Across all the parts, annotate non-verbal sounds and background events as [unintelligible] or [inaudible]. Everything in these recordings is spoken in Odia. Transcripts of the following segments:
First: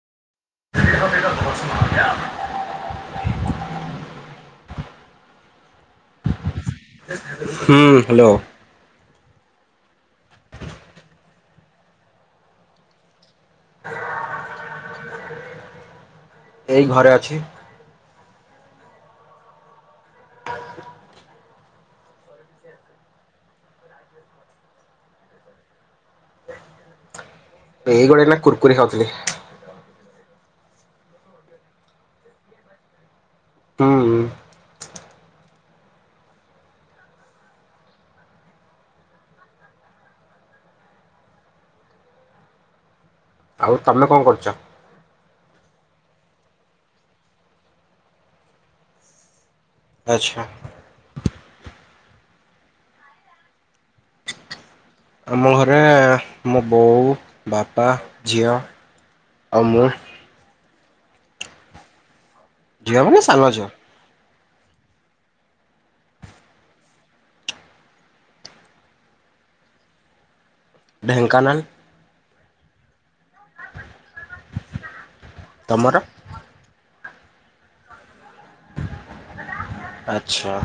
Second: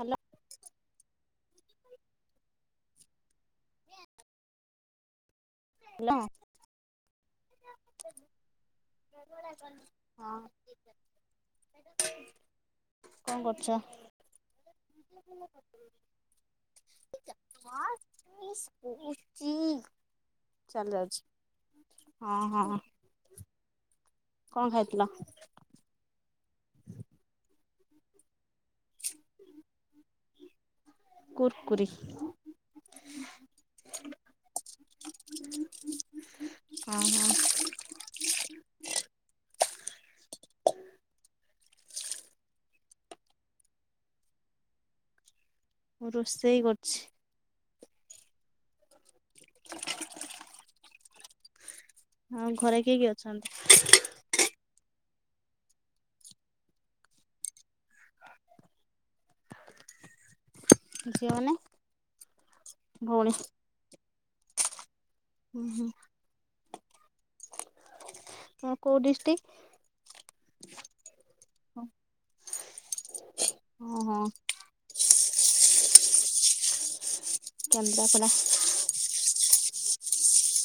ହାଲୋ। ହେଲାୋ। ହୁଁ ହ୍ୟାଲୋ। [inaudible] ହଁ। କଣ କରୁଛ? ଏଇ ଘରେ ଅଛି। ହୁଚ ଚାଲ ଅଛି। ହଁ ହଁ କଣ ଖାଇଥିଲ? [inaudible] ଏଇ ଗୋଟେ ନା କୁୁରକୁରି ଖାଉଥିଲି। କୁର୍କୁରୀ। ହୁଁ। ଓ ହୋ। [inaudible] ଆଉ ତମେ କଣ କରୁଛ? ମୁଁ ରୋଷେଇ କରୁଛି। ଆଚ୍ଛା। ହଁ ଘରେ କିଏ କିଏ ଅଛନ୍ତି। ଆମ ଘରେ ମୋ ବୋଉ ବାପା ଝିଅ ଆଉ ମୁଁ। ଝିଅ ମାନେ? ଝିଅ ମାନେ ସାନ ଝିଅ। ହୁଁ ହୁଁ। ମ କୋଉ ଡିଷ୍ଟକ୍? ଢେଙ୍କାନାଳ। ଓ ହୋ। ତମର? କେନ୍ଦ୍ରାପଡ଼ା। ଆଚ୍ଛା।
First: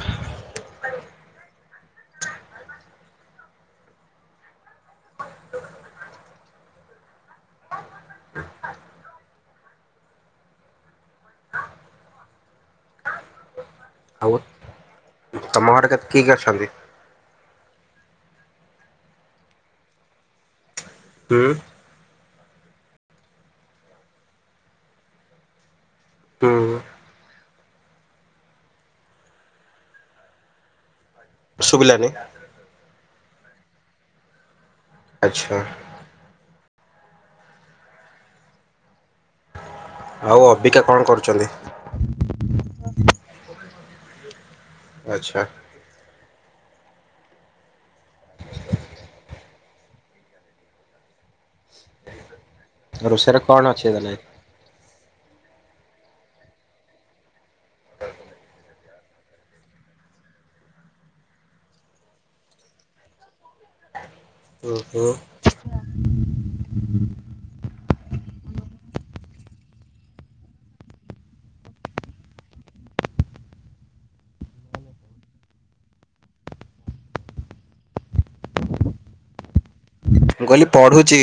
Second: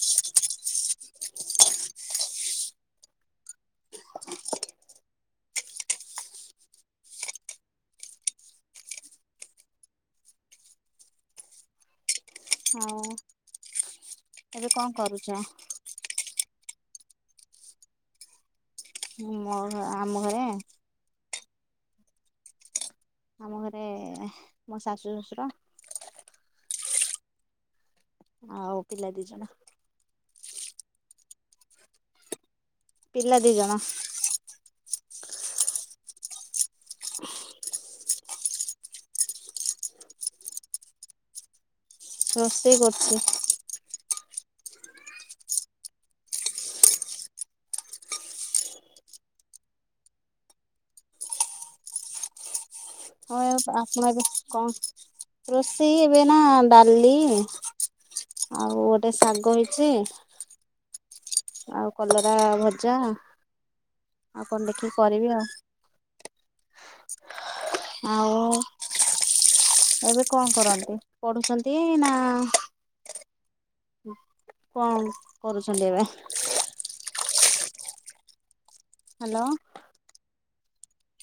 ଆଉ ହଉ ଏବେ କଣ କରୁଛ? ତମ ଘରେ କେ କିଏ କିଏ ଅଛନ୍ତି? ମୋ ଘ ଆମ ଘରେ ହୁଁ। ଆମ ଘରେ ମୋ ଶାଶୁ ଶ୍ୱଶୁର ହୁଁ। ଆଉ ପିଲା ଦିଇଜଣ ସୁବିଲାନି। ପିଲା ଦି ଜଣ। ଆଚ୍ଛା। ଆଉ ଅବିକା କଣ କରୁଛନ୍ତି? ରୋଷେଇ କରୁଛି। ଆଚ୍ଛା। ହ ରୋଷେଇରେ କଣ ଅଛି ଆପଣ ତାହେଲେ? ଏବେ କଣ ରୋଷେଇ ଏବେ ନା ଡାଲି ଆଉ ଗୋଟେ ଶାଗ ହେଇଛି ଆଉ କଲରା ଭଜା। ଆଉ କଣ ହୁଁ ଦେଖିକି ହୁଁ କରିବି ଆଉ। [inaudible] ଆଉ? ଏବେ କଣ କରନ୍ତି ପଢୁଛନ୍ତି ନା? କଣ କରୁଛନ୍ତି ଏବେ? ହାଲୋ। ମୁଁ କହିଲି ପଢ଼ୁଛି।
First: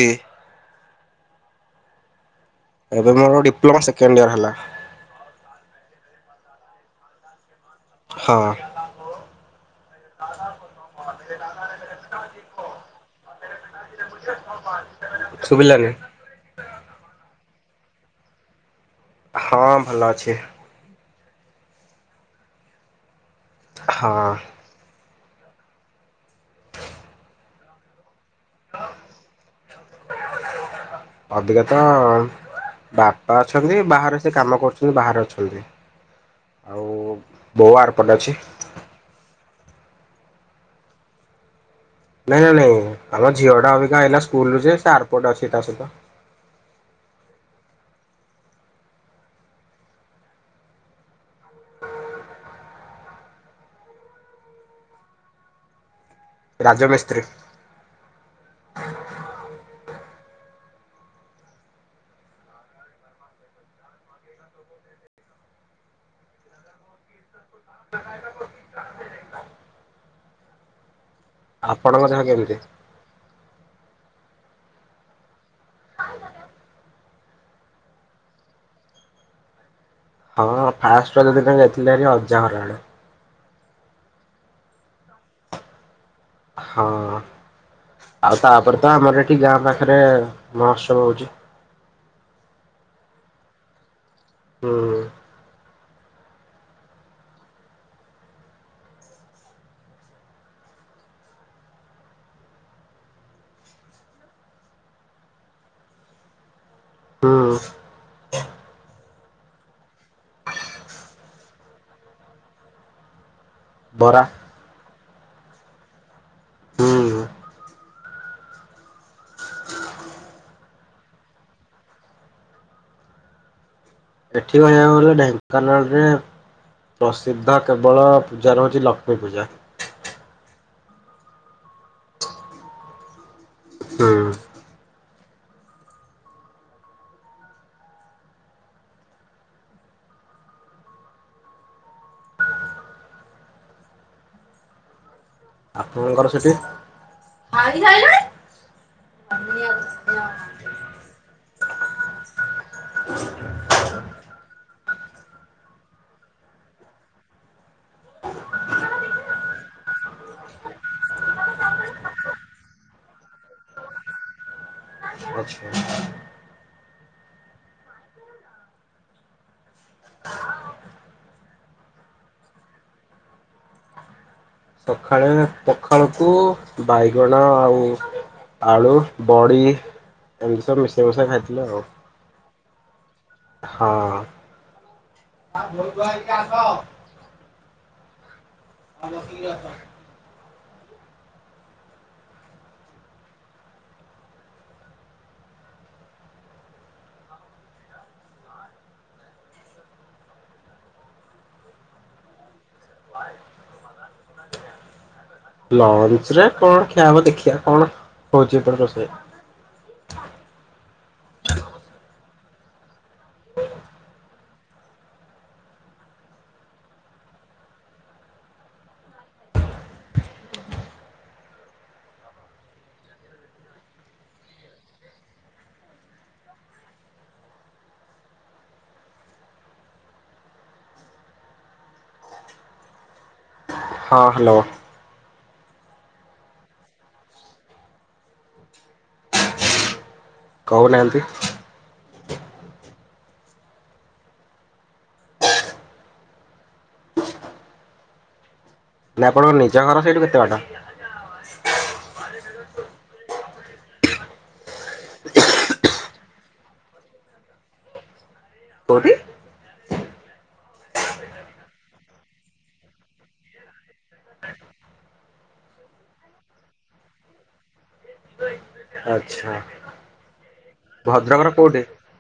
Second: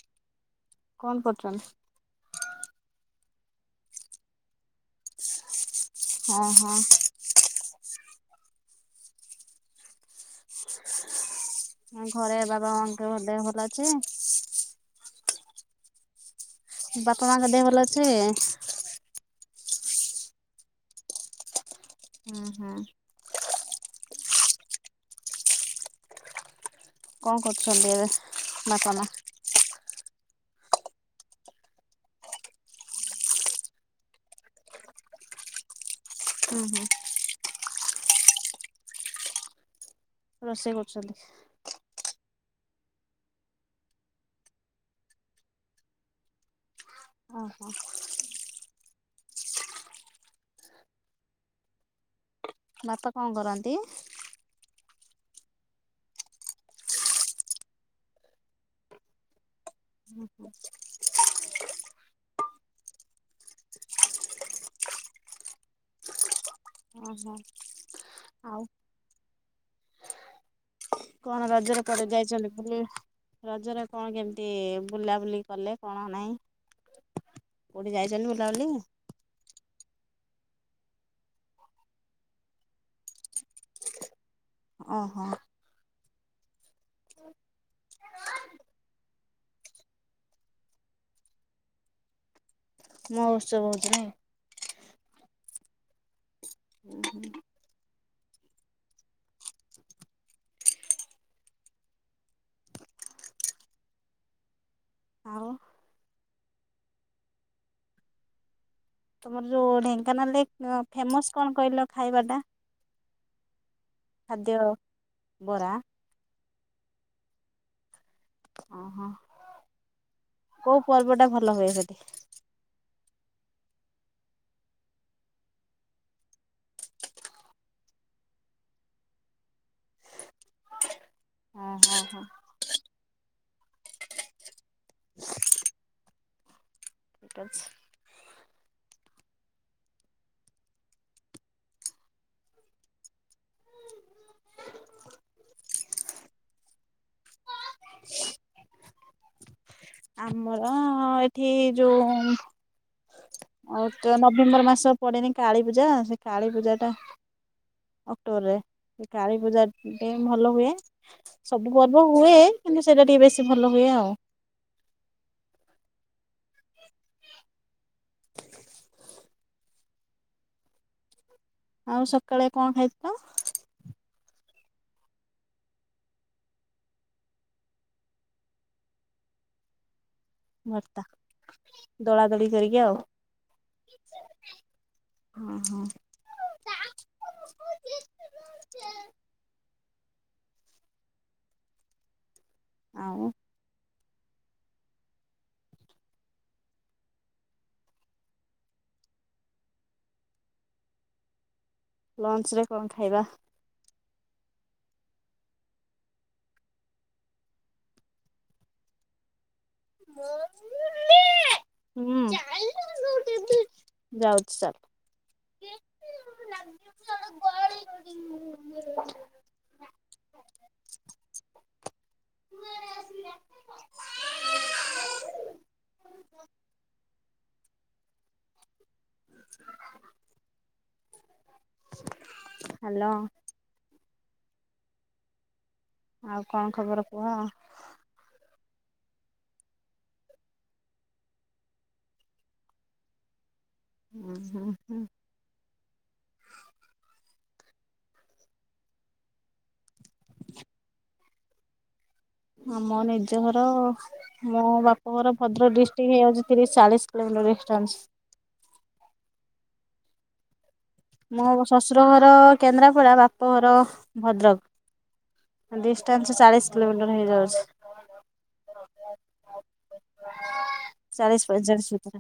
କଣ ପଢୁଛନ୍ତି। ଏବେ ମୋର ଡିପ୍ଲୋମା ସେକେଣ୍ଡ ଇୟର ହେଲା। ହଁ ହଁ। ହଁ। ଘରେ ବାବା ମାଙ୍କ ଦେହ ଭଲ ଅଛି? ଶୁଭିଲାନି। ବାପା ମାଙ୍କ ଦେହ ଭଲ ଅଛି? ହଁ ଭଲ ଅଛି। ହୁଁ ହୁଁ। ହଁ। ଙ୍କ କରୁଛନ୍ତି ଏବେ ବାପା ମା? ଅବିକା ତ ବାପା ଅଛନ୍ତି ବାହାରେ ସେ କାମ କରୁଛନ୍ତି ବାହାରେ ଅଛନ୍ତି। ହୁଁ ଆଉ ହୁଁ। ବୋଉ ଆର ପଟେ ଅଛି। ରୋଷେଇ କରୁଛନ୍ତି। ନାଇଁ ନାଇଁ ନାଇଁ ଆମ ଝିଅ ଟା ଅବିକା ଆଇଲା ସ୍କୁଲ୍ ରୁ ଯେ ଆରପଟେ ଅଛି ତା ସହିତ। ଓହୋ। ବାପା କଣ କରନ୍ତି? ରାଜ ମିସ୍ତ୍ରୀ। ଓହୋ ଓ ହୋ। କଣ ରଜରେ ଆପଣଙ୍କ କୁଆଡେ ଦେହ ଯାଇଛନ୍ତି କେମିତି? ବୁଲି? ରଜରେ କଣ କେମିତି ବୁଲାବୁଲି? କଲେ କଣ ନାହିଁ କେଉଠି ଯାଇଛନ୍ତି ବୁଲାବୁଲି? ହଁ ଫାଷ୍ଟରେ ଯଦି ଯାଇଥିଲି ଅଜା ହର ଆଡ଼େ। ଓହୋ। ହଁ ଆଉ ତାପରେ ତ ଆମର ଏଠି ଏ ଗାଁ ପାଖରେ ମହୋତ୍ସବ ହଉଛି। ମହୋଉତ୍ସବ ହଉଚି ନାଇ। ହୁଁ। ହୁଁ। ଆଉ? ହୁଁ। ତମର ଯୋଉ ଢେଙ୍କାନାଲ୍ ରେ ଫେମସ୍ କଣ କହିଲ ଖାଇବା ଟା? ବରା ଖାଦ୍ୟ ବରା। ହୁଁ। ଓହୋ କୋଉ ପର୍ବ ଟା ଭଲ ହୁଏ ସେଠି? ଏଠି ଦେଖିବାକୁ ଗଲେ ଢେଙ୍କାନାଳରେ ପ୍ରସିଦ୍ଧ କେବଳ ପୂଜାରେ ହଉଛି ଲକ୍ଷ୍ମୀ ପୂଜା। ଅହ ହ। ହୁଁ। [inaudible] ଠିକ ଅଛି। ଆପଣଙ୍କର ସେଠି? ଆମର ଏଠି ଯୋଉ ଆଉ ତ ନଭେମ୍ବର ମାସ ପଡେନି କାଳୀ ପୂଜା ସେ କାଳୀ ପୂଜା ଟା ଅକ୍ଟୋବରରେ କାଳୀ ପୂଜାଟେ ଭଲ ହୁଏ ସବୁ ପର୍ବ ହୁଏ। କିନ୍ତୁ ସେଇଟା ଟିକେ ବେଶୀ ଭଲ ହୁଏ ଆଉ। ଆଉ ସକାଳେ କଣ ଖାଇଛି ତ? ସଖାଳେ ପଖାଳକୁ ବାଇଗଣ ଆଉ ଆଳୁ ବଡ଼ି ଏମିତି ସବୁ ମିଶେଇ ମିଶା ଖାଇଥିଲୁ ଆଉ। ଦେଇକି ଆଉ। ହଁ। ହଁ ଆ ହଁ। ବେହୁ ଦୁଆରିକ ଆସ। ଆ ଛ। ଆଉ? ଲଞ୍ଚ ରେ କଣ ଖାଇବା? ଲଞ୍ଚ ରେ କଣ ଖିଆ ହବ ଦେଖିବା କଣ ହଉଛି ଏପଟେ ରୋଷେଇ। ଚାଲ। ଯାଉଚି ଚାଲ ଲ ଗଳ। [unintelligible] [unintelligible] ହ୍ୟାଲୋ। ହଁ ହ୍ୟାଲୋ। ଆଉ କଣ ଖବର କୁହ? କହୁନାହାନ୍ତି? ହୁଁ ହୁଁ ହୁଁ। ନାଇଁ ଆପଣଙ୍କ ନିଜ ଘର ସେଇଠୁ କେତେ ବାଟ? ମୋ ନିଜ ଘର ମୋ ବାପ ଘର ଭଦ୍ରକ ଡିଷ୍ଟ୍ରିକ୍ଟ ହେଇଯାଉଛି ତିରିଶ ଚାଳିଶ କିଲୋମିଟର ଡିସଟାନସ କୋଉଠି? ମୋ ଶ୍ୱଶୁର ଘର କେନ୍ଦ୍ରାପଡା ବାପଘର ଭଦ୍ରକ। ଡିଷ୍ଟାନ୍ସ ଚାଳିଶ କିଲୋମିଟର ହେଇଯାଉଛି। ଆଚ୍ଛା ଭଦ୍ରକର ଚାଳିଶ କୋଉଠି ହଜାର ସୁତ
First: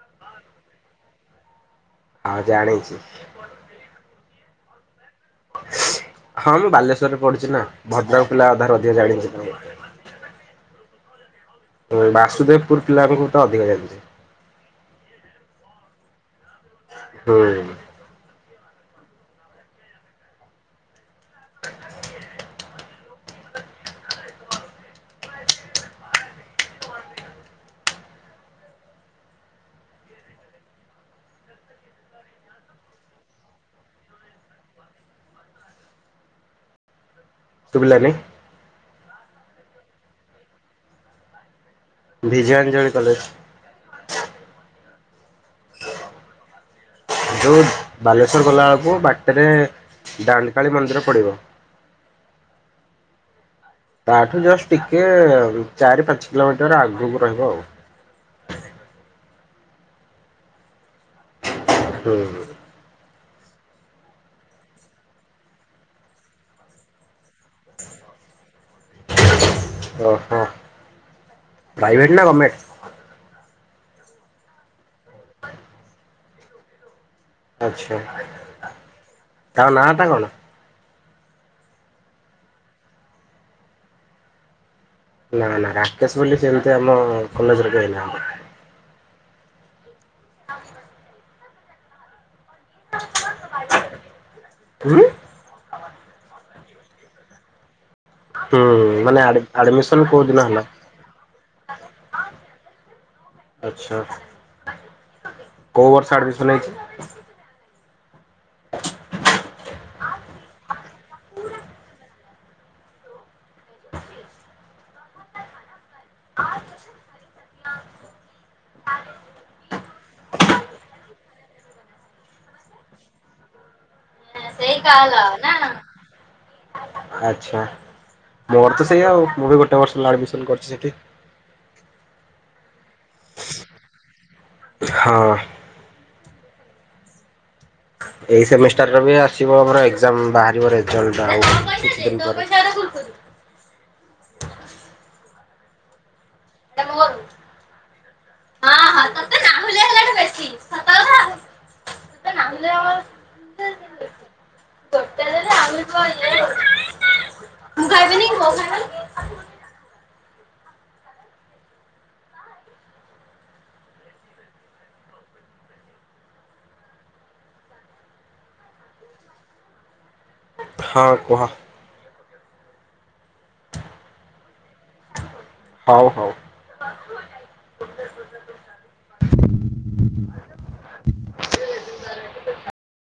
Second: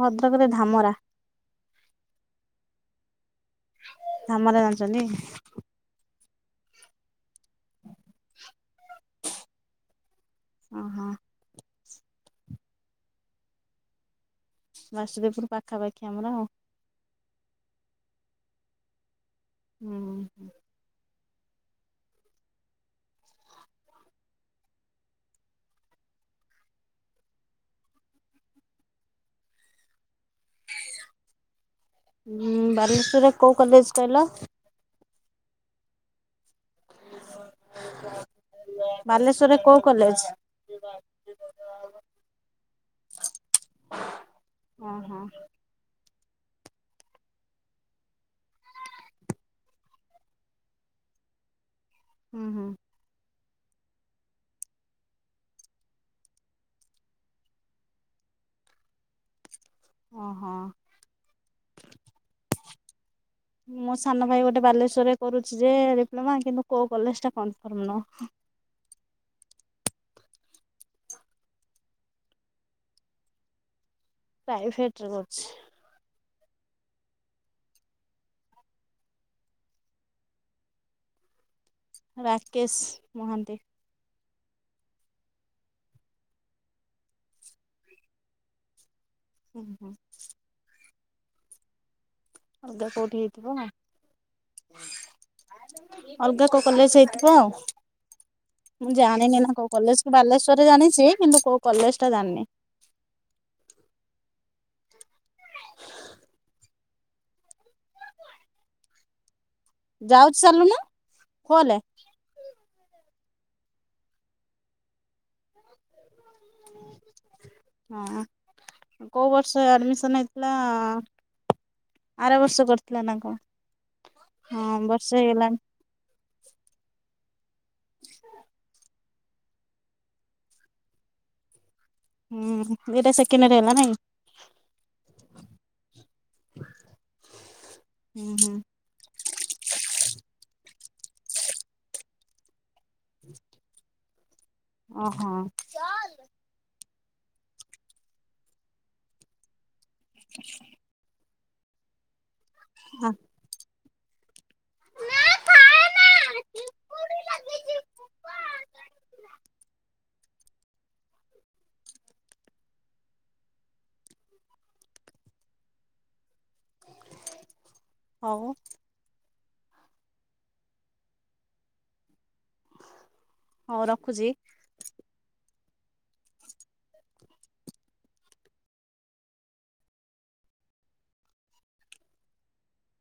ଭଦ୍ରକରେ ଧାମରା ହଁ ଜାଣିଛି। ଧାମରା ଜାଣିଛନ୍ତି? ହଁ ମୁଁ ବାଲେଶ୍ଵର ପଢିଛି ନା ଭଦ୍ରକ ପିଲା ଅଧାରୁ ଅଧିକା ଜାଣିଛି। ଓହୋ ବାସୁଦେବପୁର ପିଲା ମୁଁ ତ ଅଧିକା ଜାଣିଛ। ବାସୁଦେବପୁର ପାଖାପାଖି ଆମର ଆଉ। ହୁଁ। ଉଁ ହୁଁ। ଉଁ ବାଲେଶ୍ଵରରେ କୋଉ କଲେଜ କହିଲ। ସୁଭିଲାନୀ। ବାଲେଶ୍ଵରରେ କୋଉ କଲେଜ। ବିଜୟାଞ୍ଜଳି କଲେଜ। ହଁ ହଁ। ଯୋଉ ବାଲେଶ୍ଵର ଗଲା ବେଳକୁ ବାଟରେ ଦାଣ୍ଡକାଳୀ ମନ୍ଦିର ପଡିବ। ହୁଁ ହୁଁ। ତାଠୁ ଜଷ୍ଟ ଟିକେ ଚାରି ପାଞ୍ଚ କିଲୋମିଟର ଆଗକୁ ରହିବ ଆଉ। [unintelligible] ଓ ହୋ। [inaudible] [inaudible] ମୋ ସାନ ଭାଇ ଗୋଟେ ବାଲେଶ୍ଵରରେ କରୁଛି ଯେ ଡିପ୍ଲମା କିନ୍ତୁ କୋଉ କଲେଜ ଟା କନଫର୍ମ ନହଁ। ଓ ହୋ ପ୍ରାଇଭେଟ ନା ଗମେଟ। ପ୍ରାଇଭେଟ ରେ କରୁଛି। ଆଚ୍ଛା ତାର ନା ଟା କଣ। ରାକେଶ ମହାନ୍ତି। ନା ନା ରାକେଶ ବୋଲି ସେମିତି ଆମ କଲେଜରେ କେହି ନାଆନ୍ତି। ହୁଁ ହୁଁ। ଅଲଗା କୋଉଠି ହେଇଥିବ। ହୁଁ ଅଲଗା କୋଉ କଲେଜ ହେଇଥିବ ଆଉ। ହୁଁ ମୁଁ ମାନେ ଜାଣିନି ନା କୋଉ ଆଡମିସନ କଲେଜ କୋଉ ଦିନ ହେଲା ବାଲେଶ୍ୱରରେ ଜାଣିଛି କିନ୍ତୁ କୋଉ କଲେଜ ଟା ଜାଣିନି। [inaudible] ଆଚ୍ଛା କୋଉ ବର୍ଷ ଆଡମିସନ ହେଇଛି। [inaudible] [unintelligible] ହଁ ହଁ କୋଉ ବର୍ଷ ଆଡମିସନ ହେଇଥିଲା। ଆର ବର୍ଷ କରିଥିଲା ନା କଣ ସେଇ ହଁ ବର୍ଷେ କାଲ ନା? ହେଇଗଲାଣି। ଆଚ୍ଛା ମୋର ତ। ସେଇଆ ଆଉ ମୁଁ ବି ଗୋଟେ ବର୍ଷ ହେଲା ଆଡମିସନ କରିଛି ସେଠି। ହୁଁ ଏଇଟା ସେକେଣ୍ଡୟର୍ ହେଲା ନାଇଁ। ହଁ। ହୁଁ ଏଇ ହୁଁ ସେମିଷ୍ଟାର ବି ଆସିବ ଆମର ଏକଜାମ ବାହା। ରିବ ରେଜଲ୍ଟ ମୋ ଆଉ କିଛି ଦିନପରେ। ଓ ହଁ। [unintelligible] ବେଶୀ ସତ [inaudible] କଥା। [unintelligible] [unintelligible] ହଉ। ହଁ କୁହ। ହଉ ରଖୁଛି। ହଉ ହଉ। [inaudible]